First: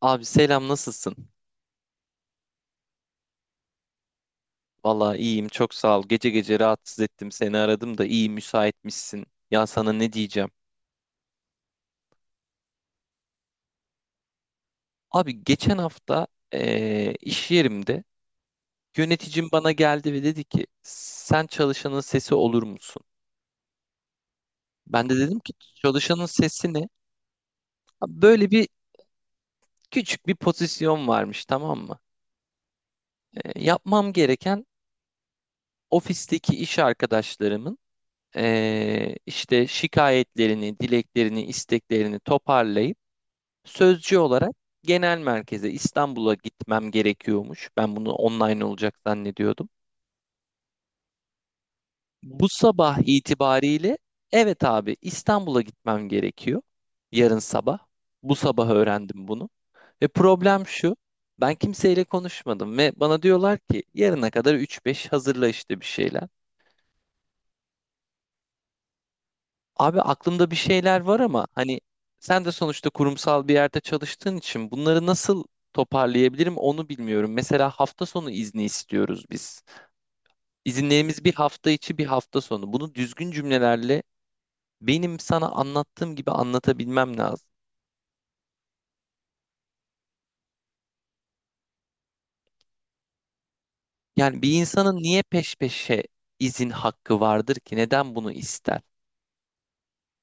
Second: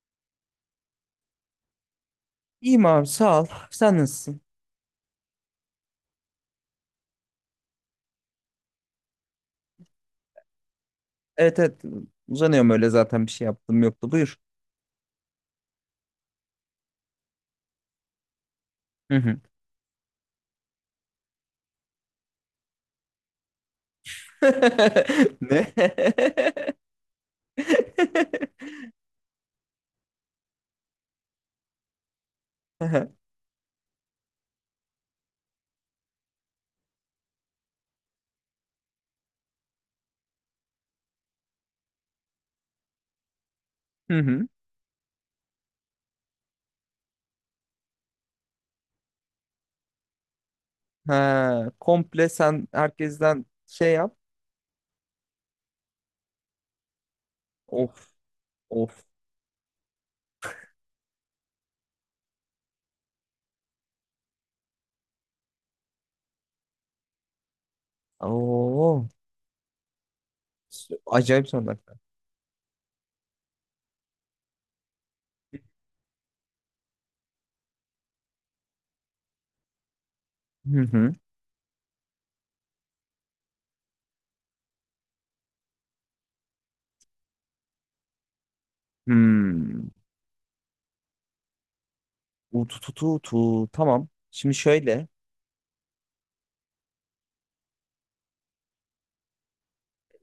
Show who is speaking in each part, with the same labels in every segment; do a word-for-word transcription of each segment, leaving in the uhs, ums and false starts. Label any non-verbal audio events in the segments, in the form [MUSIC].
Speaker 1: Abi, selam nasılsın?
Speaker 2: İyiyim abi sağ ol. Sen nasılsın?
Speaker 1: Vallahi iyiyim, çok sağ ol. Gece gece rahatsız ettim, seni aradım da iyi müsaitmişsin. Ya sana ne diyeceğim?
Speaker 2: Evet evet uzanıyorum öyle zaten bir şey yaptım yoktu. Buyur.
Speaker 1: Abi, geçen hafta eee, iş yerimde
Speaker 2: Hı hı.
Speaker 1: yöneticim bana geldi ve dedi ki, sen çalışanın sesi olur musun? Ben de dedim
Speaker 2: [LAUGHS]
Speaker 1: ki,
Speaker 2: Ne?
Speaker 1: çalışanın sesi ne? Abi, böyle bir
Speaker 2: [LAUGHS]
Speaker 1: küçük bir pozisyon varmış, tamam mı? Eee, yapmam gereken ofisteki iş arkadaşlarımın eee, işte şikayetlerini, dileklerini, isteklerini toparlayıp sözcü
Speaker 2: Hı hı.
Speaker 1: olarak genel merkeze, İstanbul'a gitmem gerekiyormuş. Ben bunu online olacak zannediyordum.
Speaker 2: Ha, komple
Speaker 1: Bu
Speaker 2: sen
Speaker 1: sabah
Speaker 2: herkesten şey
Speaker 1: itibariyle,
Speaker 2: yap.
Speaker 1: evet abi, İstanbul'a gitmem gerekiyor. Yarın sabah.
Speaker 2: Of
Speaker 1: Bu sabah
Speaker 2: of.
Speaker 1: öğrendim bunu. Ve problem şu. Ben kimseyle konuşmadım ve bana diyorlar ki yarına kadar üç beş hazırla işte bir şeyler.
Speaker 2: Oo.
Speaker 1: Abi, aklımda bir şeyler var ama
Speaker 2: Acayip sorular.
Speaker 1: hani, sen de sonuçta kurumsal bir yerde çalıştığın için bunları nasıl toparlayabilirim onu bilmiyorum. Mesela hafta sonu izni istiyoruz biz.
Speaker 2: Hı hı.
Speaker 1: İzinlerimiz bir hafta içi bir hafta sonu. Bunu düzgün cümlelerle, benim sana anlattığım gibi anlatabilmem lazım.
Speaker 2: Hmm. Utu tu tu tu. Tamam.
Speaker 1: Yani bir
Speaker 2: Şimdi
Speaker 1: insanın
Speaker 2: şöyle.
Speaker 1: niye peş peşe izin hakkı vardır ki? Neden bunu ister?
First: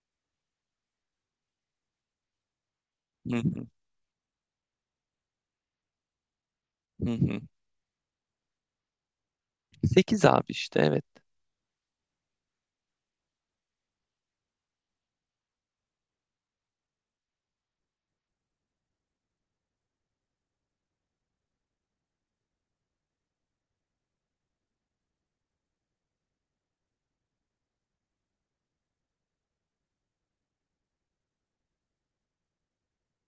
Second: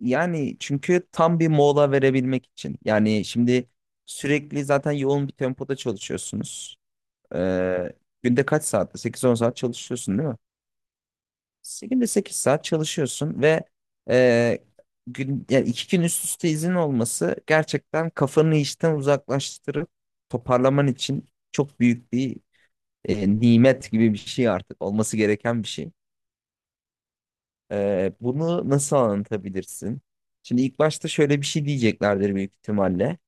Speaker 2: Yani çünkü tam bir mola verebilmek için. Yani
Speaker 1: Hı hı,
Speaker 2: şimdi sürekli zaten yoğun bir tempoda çalışıyorsunuz.
Speaker 1: hı hı.
Speaker 2: Ee, Günde kaç saatte? sekiz on saat çalışıyorsun
Speaker 1: Sekiz
Speaker 2: değil mi?
Speaker 1: abi, işte evet.
Speaker 2: Se- Günde sekiz saat çalışıyorsun ve e, gün, yani iki gün üst üste izin olması gerçekten kafanı işten uzaklaştırıp toparlaman için çok büyük bir e, nimet gibi bir şey, artık olması gereken bir şey. Ee, bunu nasıl anlatabilirsin? Şimdi ilk başta şöyle bir şey diyeceklerdir büyük ihtimalle.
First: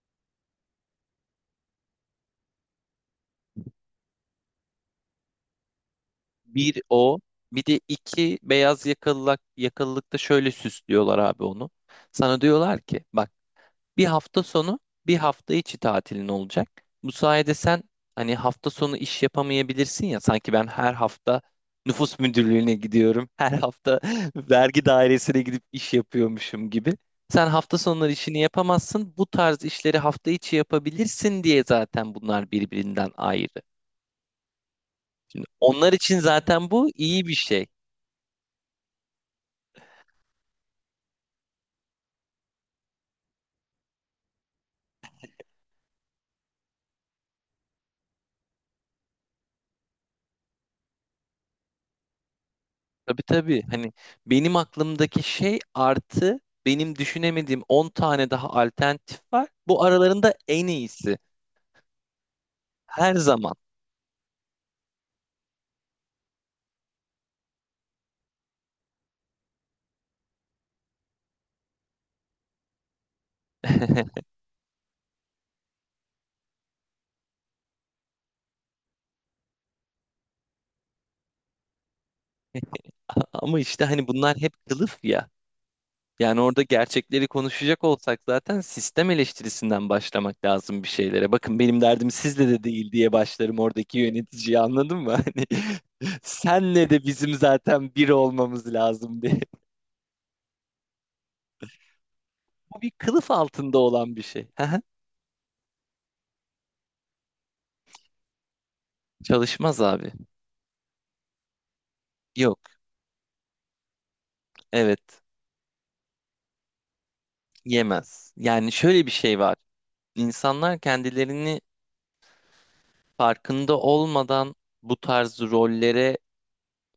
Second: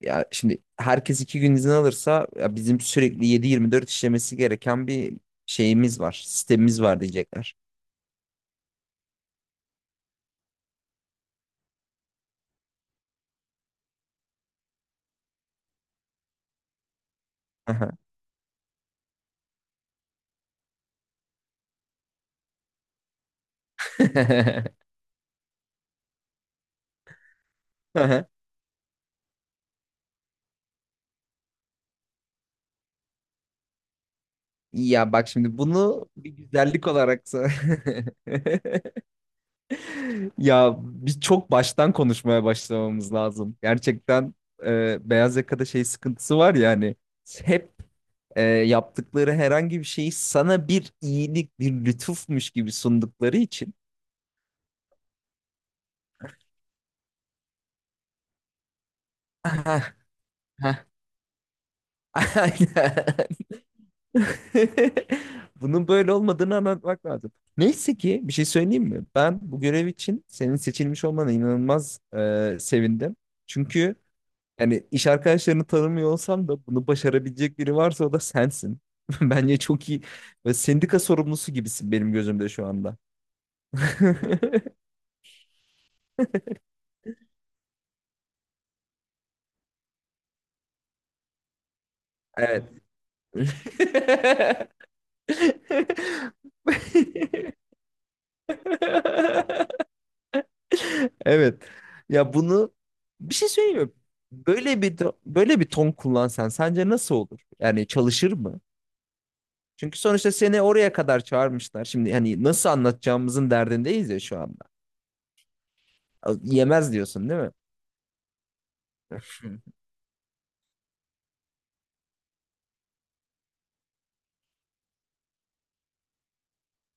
Speaker 2: Ya şimdi herkes iki gün izin alırsa ya bizim sürekli yedi yirmi dört işlemesi gereken bir şeyimiz var.
Speaker 1: Bir
Speaker 2: Sistemimiz var
Speaker 1: o.
Speaker 2: diyecekler.
Speaker 1: Bir de iki beyaz yakalılık, yakalılıkta şöyle süslüyorlar abi onu. Sana diyorlar ki, bak, bir hafta sonu bir hafta içi tatilin olacak. Bu sayede sen
Speaker 2: Aha.
Speaker 1: hani hafta sonu iş yapamayabilirsin ya, sanki ben her hafta nüfus müdürlüğüne gidiyorum. Her hafta [LAUGHS] vergi
Speaker 2: [LAUGHS]
Speaker 1: dairesine gidip iş yapıyormuşum gibi. Sen hafta sonları
Speaker 2: Aha.
Speaker 1: işini yapamazsın. Bu tarz işleri hafta içi yapabilirsin diye zaten bunlar birbirinden ayrı.
Speaker 2: Ya bak
Speaker 1: Şimdi
Speaker 2: şimdi
Speaker 1: onlar
Speaker 2: bunu
Speaker 1: için
Speaker 2: bir
Speaker 1: zaten
Speaker 2: güzellik
Speaker 1: bu
Speaker 2: olarak
Speaker 1: iyi bir şey.
Speaker 2: sa- [LAUGHS] Ya bir çok baştan konuşmaya başlamamız lazım. Gerçekten e, beyaz yakada şey sıkıntısı var ya, hani hep e, yaptıkları herhangi bir şeyi sana bir iyilik, bir lütufmuş gibi
Speaker 1: Tabii
Speaker 2: sundukları
Speaker 1: tabii.
Speaker 2: için.
Speaker 1: Hani benim aklımdaki şey artı benim düşünemediğim on tane daha alternatif var. Bu
Speaker 2: [LAUGHS]
Speaker 1: aralarında en iyisi.
Speaker 2: Aynen.
Speaker 1: Her zaman.
Speaker 2: [LAUGHS] Bunun böyle olmadığını anlatmak lazım. Neyse ki, bir şey söyleyeyim mi? Ben bu görev için senin seçilmiş olmana inanılmaz e, sevindim. Çünkü
Speaker 1: [LAUGHS]
Speaker 2: yani iş arkadaşlarını tanımıyor olsam da bunu başarabilecek biri varsa, o da sensin. [LAUGHS] Bence çok iyi. Ve sendika sorumlusu gibisin benim gözümde şu anda.
Speaker 1: Ama işte hani bunlar hep
Speaker 2: [LAUGHS]
Speaker 1: kılıf ya. Yani orada gerçekleri konuşacak olsak zaten sistem eleştirisinden başlamak lazım bir şeylere. Bakın benim derdim sizle de
Speaker 2: Evet.
Speaker 1: değil diye başlarım oradaki yöneticiyi, anladın mı? [LAUGHS] Hani senle de bizim zaten bir olmamız lazım diye.
Speaker 2: [LAUGHS] [LAUGHS] Evet. Ya bunu,
Speaker 1: Bu bir kılıf
Speaker 2: bir şey
Speaker 1: altında
Speaker 2: söyleyeyim mi?
Speaker 1: olan bir şey.
Speaker 2: Böyle bir böyle bir ton kullansan sence nasıl olur? Yani çalışır mı?
Speaker 1: [LAUGHS] Çalışmaz
Speaker 2: Çünkü
Speaker 1: abi.
Speaker 2: sonuçta seni oraya kadar çağırmışlar. Şimdi hani nasıl
Speaker 1: Yok.
Speaker 2: anlatacağımızın derdindeyiz ya şu anda.
Speaker 1: Evet,
Speaker 2: Yemez diyorsun değil mi?
Speaker 1: yemez. Yani şöyle bir şey var.
Speaker 2: Hı
Speaker 1: İnsanlar kendilerini farkında olmadan bu tarz rollere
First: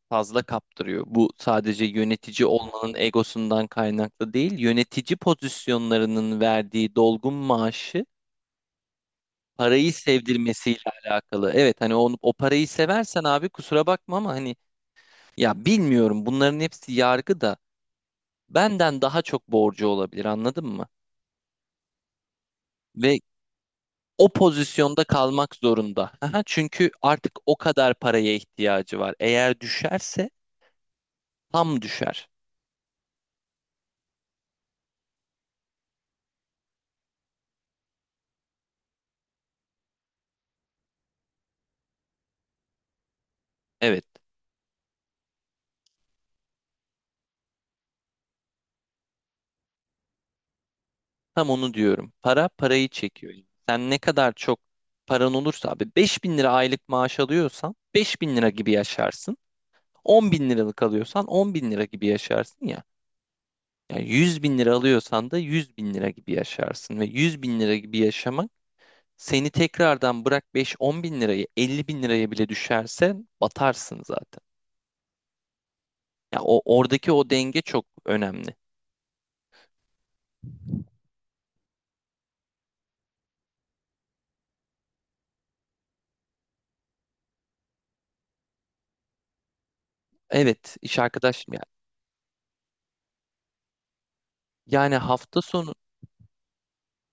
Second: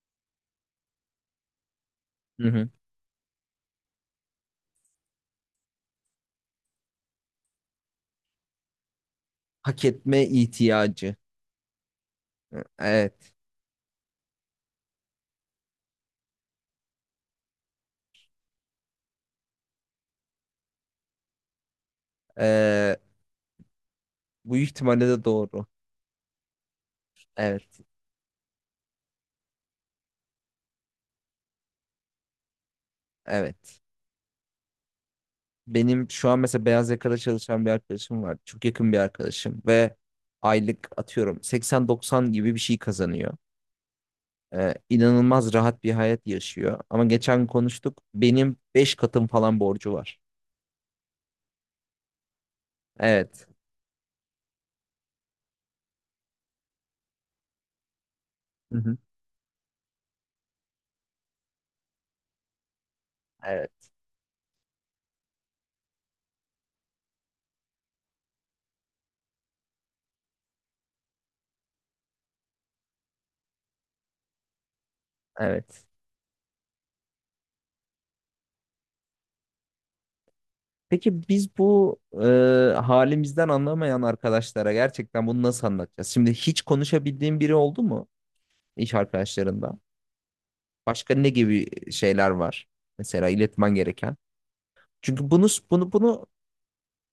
Speaker 1: fazla kaptırıyor. Bu sadece yönetici
Speaker 2: hı. Hı.
Speaker 1: olmanın egosundan kaynaklı değil, yönetici pozisyonlarının verdiği dolgun maaşı,
Speaker 2: Hak
Speaker 1: parayı
Speaker 2: etme
Speaker 1: sevdirmesiyle
Speaker 2: ihtiyacı.
Speaker 1: alakalı. Evet, hani onu, o parayı seversen
Speaker 2: Evet.
Speaker 1: abi kusura bakma ama hani, ya bilmiyorum, bunların hepsi yargı da benden daha çok borcu olabilir, anladın mı?
Speaker 2: Ee,
Speaker 1: Ve o
Speaker 2: Bu
Speaker 1: pozisyonda
Speaker 2: ihtimalle de
Speaker 1: kalmak
Speaker 2: doğru.
Speaker 1: zorunda. Aha, çünkü artık o
Speaker 2: Evet.
Speaker 1: kadar paraya ihtiyacı var. Eğer düşerse tam düşer.
Speaker 2: Evet. Benim şu an mesela beyaz yakada çalışan bir arkadaşım var. Çok yakın bir arkadaşım ve aylık atıyorum seksen doksan gibi bir şey kazanıyor.
Speaker 1: Evet,
Speaker 2: Ee, inanılmaz rahat bir hayat yaşıyor. Ama geçen konuştuk. Benim beş katım falan borcu var.
Speaker 1: tam onu diyorum. Para parayı çekiyor.
Speaker 2: Evet.
Speaker 1: Sen ne kadar çok paran olursa abi, beş bin lira aylık maaş alıyorsan beş bin lira gibi
Speaker 2: Hı hı.
Speaker 1: yaşarsın. on bin liralık alıyorsan on bin lira gibi yaşarsın ya.
Speaker 2: Evet.
Speaker 1: Yani yüz bin lira alıyorsan da yüz bin lira gibi yaşarsın. Ve yüz bin lira gibi yaşamak seni, tekrardan bırak beş on bin lirayı, elli bin liraya bile düşerse batarsın zaten.
Speaker 2: Evet.
Speaker 1: Ya o oradaki o denge çok önemli.
Speaker 2: Peki biz bu e, halimizden anlamayan arkadaşlara gerçekten bunu nasıl anlatacağız? Şimdi hiç konuşabildiğin biri oldu mu iş arkadaşlarında?
Speaker 1: Evet, iş
Speaker 2: Başka ne
Speaker 1: arkadaşım yani.
Speaker 2: gibi şeyler var? Mesela iletmen gereken.
Speaker 1: Yani
Speaker 2: Çünkü
Speaker 1: hafta
Speaker 2: bunu
Speaker 1: sonu,
Speaker 2: bunu bunu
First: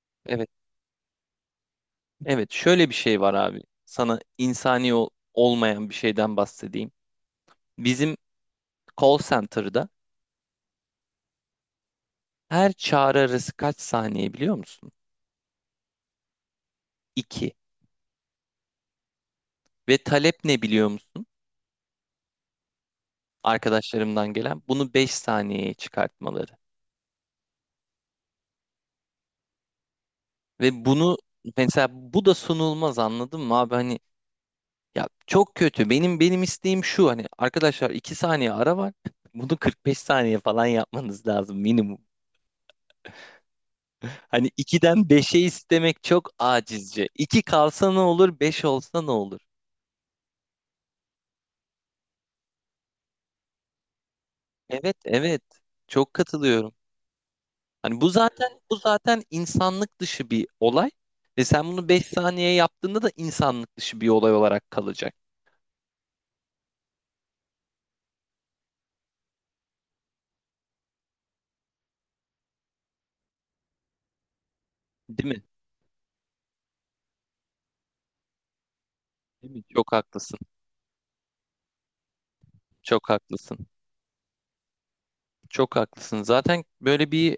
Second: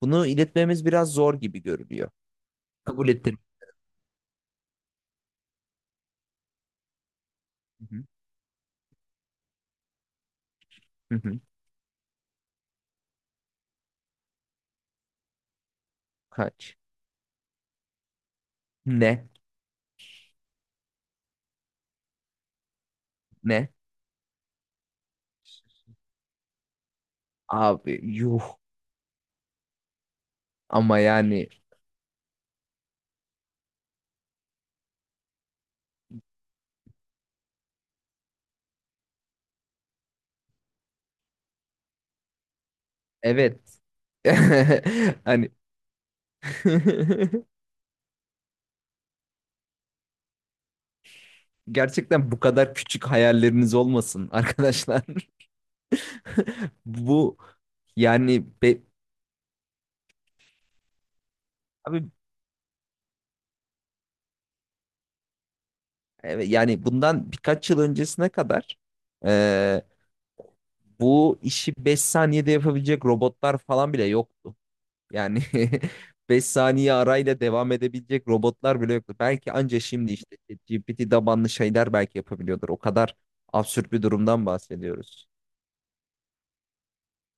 Speaker 2: bunu
Speaker 1: evet
Speaker 2: iletmemiz biraz zor gibi görünüyor.
Speaker 1: evet, şöyle bir
Speaker 2: Kabul
Speaker 1: şey var
Speaker 2: ettim.
Speaker 1: abi. Sana insani ol- olmayan bir şeyden bahsedeyim.
Speaker 2: Hı hı.
Speaker 1: Bizim call center'da
Speaker 2: Hı hı.
Speaker 1: her çağrı arası kaç saniye biliyor musun?
Speaker 2: Kaç?
Speaker 1: iki.
Speaker 2: Ne?
Speaker 1: Ve talep ne biliyor musun?
Speaker 2: Ne?
Speaker 1: Arkadaşlarımdan gelen bunu beş saniyeye çıkartmaları.
Speaker 2: Abi yuh.
Speaker 1: Ve
Speaker 2: Ama
Speaker 1: bunu
Speaker 2: yani
Speaker 1: mesela bu da sunulmaz, anladın mı abi? Hani, ya çok kötü. Benim benim isteğim şu, hani arkadaşlar iki saniye ara var. [LAUGHS] Bunu kırk beş saniye falan yapmanız lazım minimum.
Speaker 2: evet.
Speaker 1: [LAUGHS] Hani ikiden
Speaker 2: [LAUGHS]
Speaker 1: beşe
Speaker 2: Hani
Speaker 1: istemek çok
Speaker 2: [LAUGHS]
Speaker 1: acizce. iki kalsa ne olur, beş olsa ne olur?
Speaker 2: gerçekten bu kadar küçük hayalleriniz olmasın
Speaker 1: Evet,
Speaker 2: arkadaşlar.
Speaker 1: evet. Çok katılıyorum.
Speaker 2: [LAUGHS] Bu
Speaker 1: Hani bu
Speaker 2: yani
Speaker 1: zaten bu
Speaker 2: be,
Speaker 1: zaten insanlık dışı bir olay ve sen bunu beş
Speaker 2: abi
Speaker 1: saniye yaptığında da insanlık dışı bir olay olarak kalacak.
Speaker 2: evet, yani bundan birkaç yıl öncesine kadar e, bu işi beş saniyede yapabilecek robotlar falan bile yoktu.
Speaker 1: Değil
Speaker 2: Yani
Speaker 1: mi?
Speaker 2: [LAUGHS] beş saniye arayla devam edebilecek robotlar bile yoktu. Belki
Speaker 1: Değil mi?
Speaker 2: anca
Speaker 1: Çok
Speaker 2: şimdi işte
Speaker 1: haklısın.
Speaker 2: G P T tabanlı şeyler belki yapabiliyordur. O
Speaker 1: Çok
Speaker 2: kadar
Speaker 1: haklısın.
Speaker 2: absürt bir durumdan bahsediyoruz.
Speaker 1: Çok haklısın. Zaten böyle bir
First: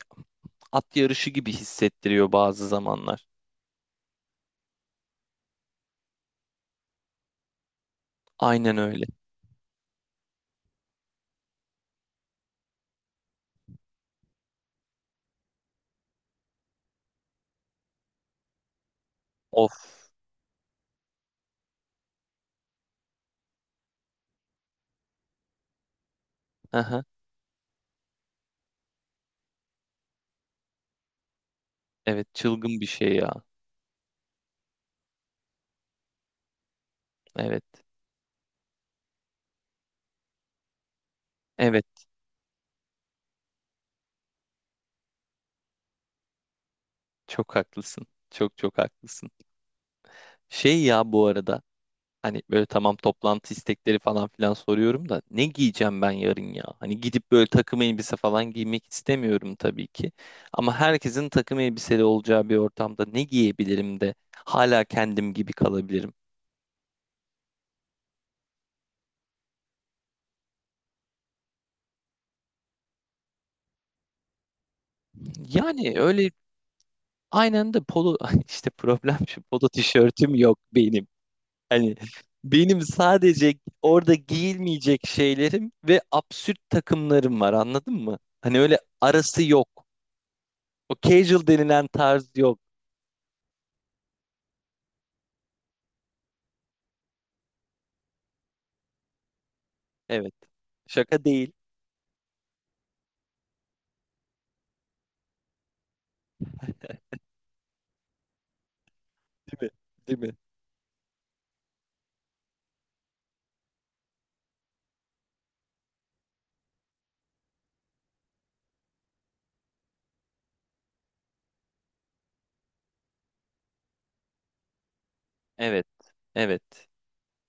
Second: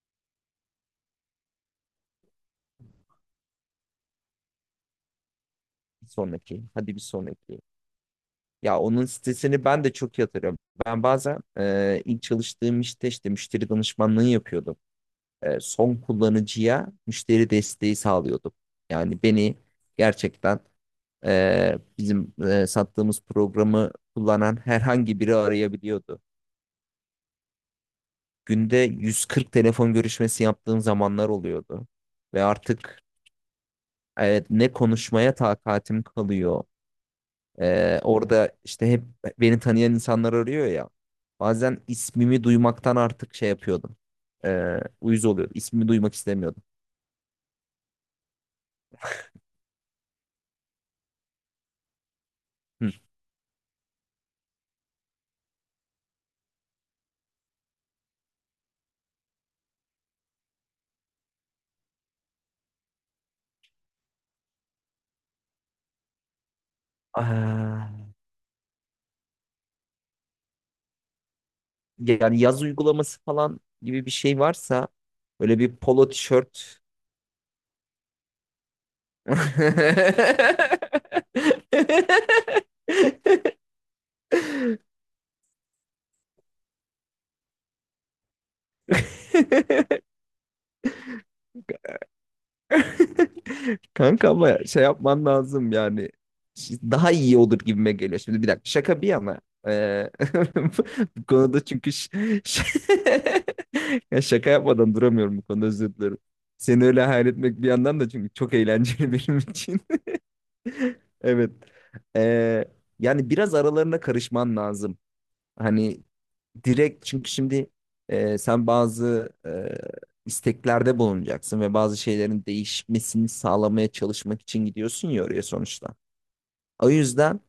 Speaker 1: at yarışı gibi hissettiriyor bazı zamanlar.
Speaker 2: Bir sonraki. Hadi bir sonraki.
Speaker 1: Aynen
Speaker 2: Ya
Speaker 1: öyle.
Speaker 2: onun sitesini ben de çok yatırıyorum. Ben bazen e, ilk çalıştığım işte işte müşteri danışmanlığı yapıyordum. E, son kullanıcıya müşteri desteği sağlıyordum. Yani beni
Speaker 1: Of.
Speaker 2: gerçekten e, bizim e, sattığımız programı kullanan herhangi biri arayabiliyordu.
Speaker 1: Aha.
Speaker 2: Günde yüz kırk telefon görüşmesi yaptığım zamanlar oluyordu.
Speaker 1: Evet,
Speaker 2: Ve
Speaker 1: çılgın bir
Speaker 2: artık
Speaker 1: şey ya.
Speaker 2: e, ne konuşmaya takatim kalıyor.
Speaker 1: Evet.
Speaker 2: Ee, orada işte hep beni tanıyan insanlar arıyor ya. Bazen
Speaker 1: Evet,
Speaker 2: ismimi duymaktan artık şey yapıyordum. Ee, uyuz oluyordum. İsmimi duymak istemiyordum.
Speaker 1: çok haklısın. Çok çok haklısın. Şey ya, bu arada hani böyle,
Speaker 2: Hı.
Speaker 1: tamam, toplantı istekleri falan filan soruyorum da ne giyeceğim ben yarın ya? Hani gidip böyle takım elbise falan giymek istemiyorum tabii ki. Ama herkesin takım elbiseli olacağı bir ortamda ne giyebilirim de hala kendim gibi kalabilirim.
Speaker 2: Ah, yani yaz uygulaması falan gibi bir şey varsa böyle bir
Speaker 1: Yani
Speaker 2: polo
Speaker 1: öyle.
Speaker 2: tişört.
Speaker 1: Aynı anda polo [LAUGHS] işte problem şu, polo tişörtüm yok benim. Hani benim sadece
Speaker 2: [LAUGHS]
Speaker 1: orada giyilmeyecek şeylerim ve absürt takımlarım var, anladın mı? Hani öyle arası yok. O casual denilen tarz yok.
Speaker 2: [LAUGHS] Kanka ama şey yapman lazım, yani daha iyi olur gibime geliyor. Şimdi bir dakika, şaka bir yana, eee,
Speaker 1: Evet.
Speaker 2: [LAUGHS]
Speaker 1: Şaka
Speaker 2: bu
Speaker 1: değil,
Speaker 2: konuda çünkü ş- ş- [LAUGHS] ya şaka yapmadan duramıyorum bu konuda, özür dilerim. Seni öyle hayal etmek bir yandan da çünkü çok eğlenceli [LAUGHS] benim
Speaker 1: değil mi?
Speaker 2: için. [LAUGHS]
Speaker 1: Değil mi?
Speaker 2: Evet. Eee, Yani biraz aralarına karışman lazım. Hani direkt, çünkü şimdi e, sen bazı e, isteklerde bulunacaksın ve bazı şeylerin değişmesini sağlamaya çalışmak için gidiyorsun ya oraya
Speaker 1: Evet.
Speaker 2: sonuçta.
Speaker 1: Evet.
Speaker 2: O yüzden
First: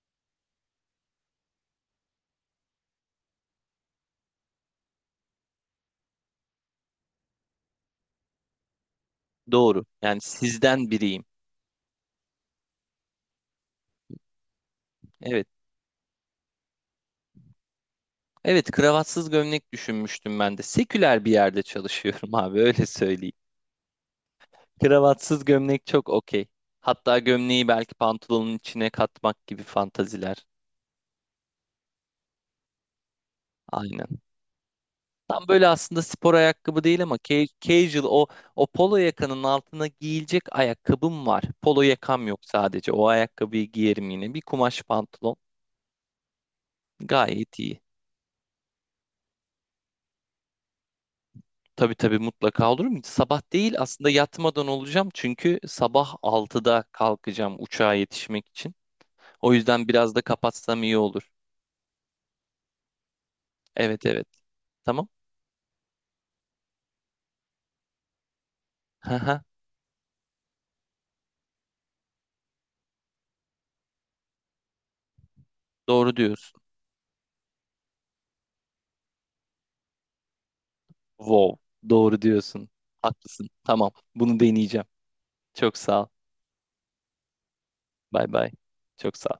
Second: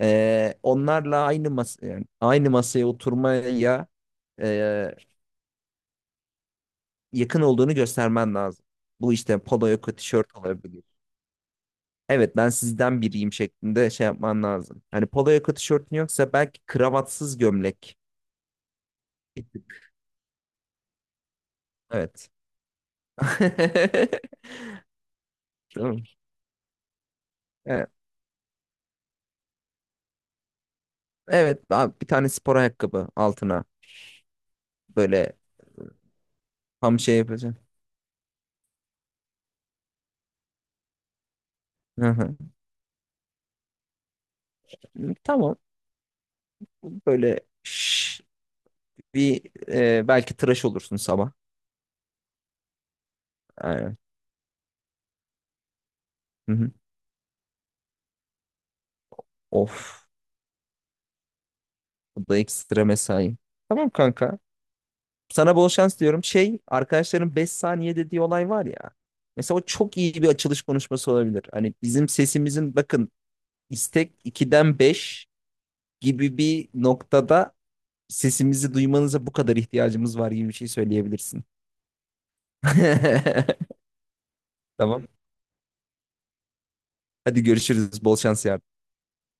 Speaker 2: e, onlarla aynı mas yani aynı masaya oturmaya e, yakın olduğunu göstermen lazım. Bu işte polo
Speaker 1: Doğru.
Speaker 2: yaka
Speaker 1: Yani
Speaker 2: tişört olabilir.
Speaker 1: sizden biriyim.
Speaker 2: Evet, ben sizden biriyim şeklinde şey yapman lazım. Hani polo
Speaker 1: Evet.
Speaker 2: yaka tişörtün yoksa belki kravatsız gömlek.
Speaker 1: Evet, kravatsız
Speaker 2: Bir
Speaker 1: gömlek
Speaker 2: tık,
Speaker 1: düşünmüştüm ben de. Seküler bir yerde
Speaker 2: evet.
Speaker 1: çalışıyorum [LAUGHS] abi, öyle söyleyeyim. Kravatsız gömlek çok
Speaker 2: [LAUGHS]
Speaker 1: okey. Hatta gömleği
Speaker 2: Tamam.
Speaker 1: belki pantolonun içine katmak gibi fantaziler.
Speaker 2: Evet abi, bir tane spor ayakkabı altına
Speaker 1: Aynen.
Speaker 2: böyle
Speaker 1: Tam böyle aslında spor ayakkabı
Speaker 2: tam
Speaker 1: değil ama
Speaker 2: şey
Speaker 1: ca-
Speaker 2: yapacağım.
Speaker 1: casual, o o polo yakanın altına giyilecek ayakkabım var. Polo
Speaker 2: Hı
Speaker 1: yakam
Speaker 2: hı.
Speaker 1: yok sadece. O ayakkabıyı giyerim yine. Bir kumaş pantolon.
Speaker 2: Tamam, böyle
Speaker 1: Gayet iyi.
Speaker 2: şş, bir e, belki tıraş olursun sabah.
Speaker 1: Tabii tabii, mutlaka, olur mu? Sabah değil
Speaker 2: Aynen.
Speaker 1: aslında, yatmadan olacağım. Çünkü sabah
Speaker 2: Hı hı.
Speaker 1: altıda kalkacağım uçağa yetişmek için. O yüzden
Speaker 2: Of,
Speaker 1: biraz da kapatsam iyi olur.
Speaker 2: bu da ekstra mesai. Tamam
Speaker 1: Evet evet.
Speaker 2: kanka,
Speaker 1: Tamam.
Speaker 2: sana bol şans diyorum. Şey, arkadaşların beş saniye dediği olay var ya.
Speaker 1: [LAUGHS]
Speaker 2: Mesela o çok iyi bir açılış konuşması olabilir. Hani bizim sesimizin, bakın, istek ikiden beş
Speaker 1: Doğru
Speaker 2: gibi
Speaker 1: diyorsun.
Speaker 2: bir noktada sesimizi duymanıza bu kadar ihtiyacımız var gibi bir şey söyleyebilirsin.
Speaker 1: Wow. Doğru diyorsun. Haklısın.
Speaker 2: [LAUGHS]
Speaker 1: Tamam. Bunu deneyeceğim.
Speaker 2: Tamam.
Speaker 1: Çok sağ ol.
Speaker 2: Hadi görüşürüz. Bol
Speaker 1: Bay
Speaker 2: şans
Speaker 1: bay.
Speaker 2: yarın.
Speaker 1: Çok sağ ol.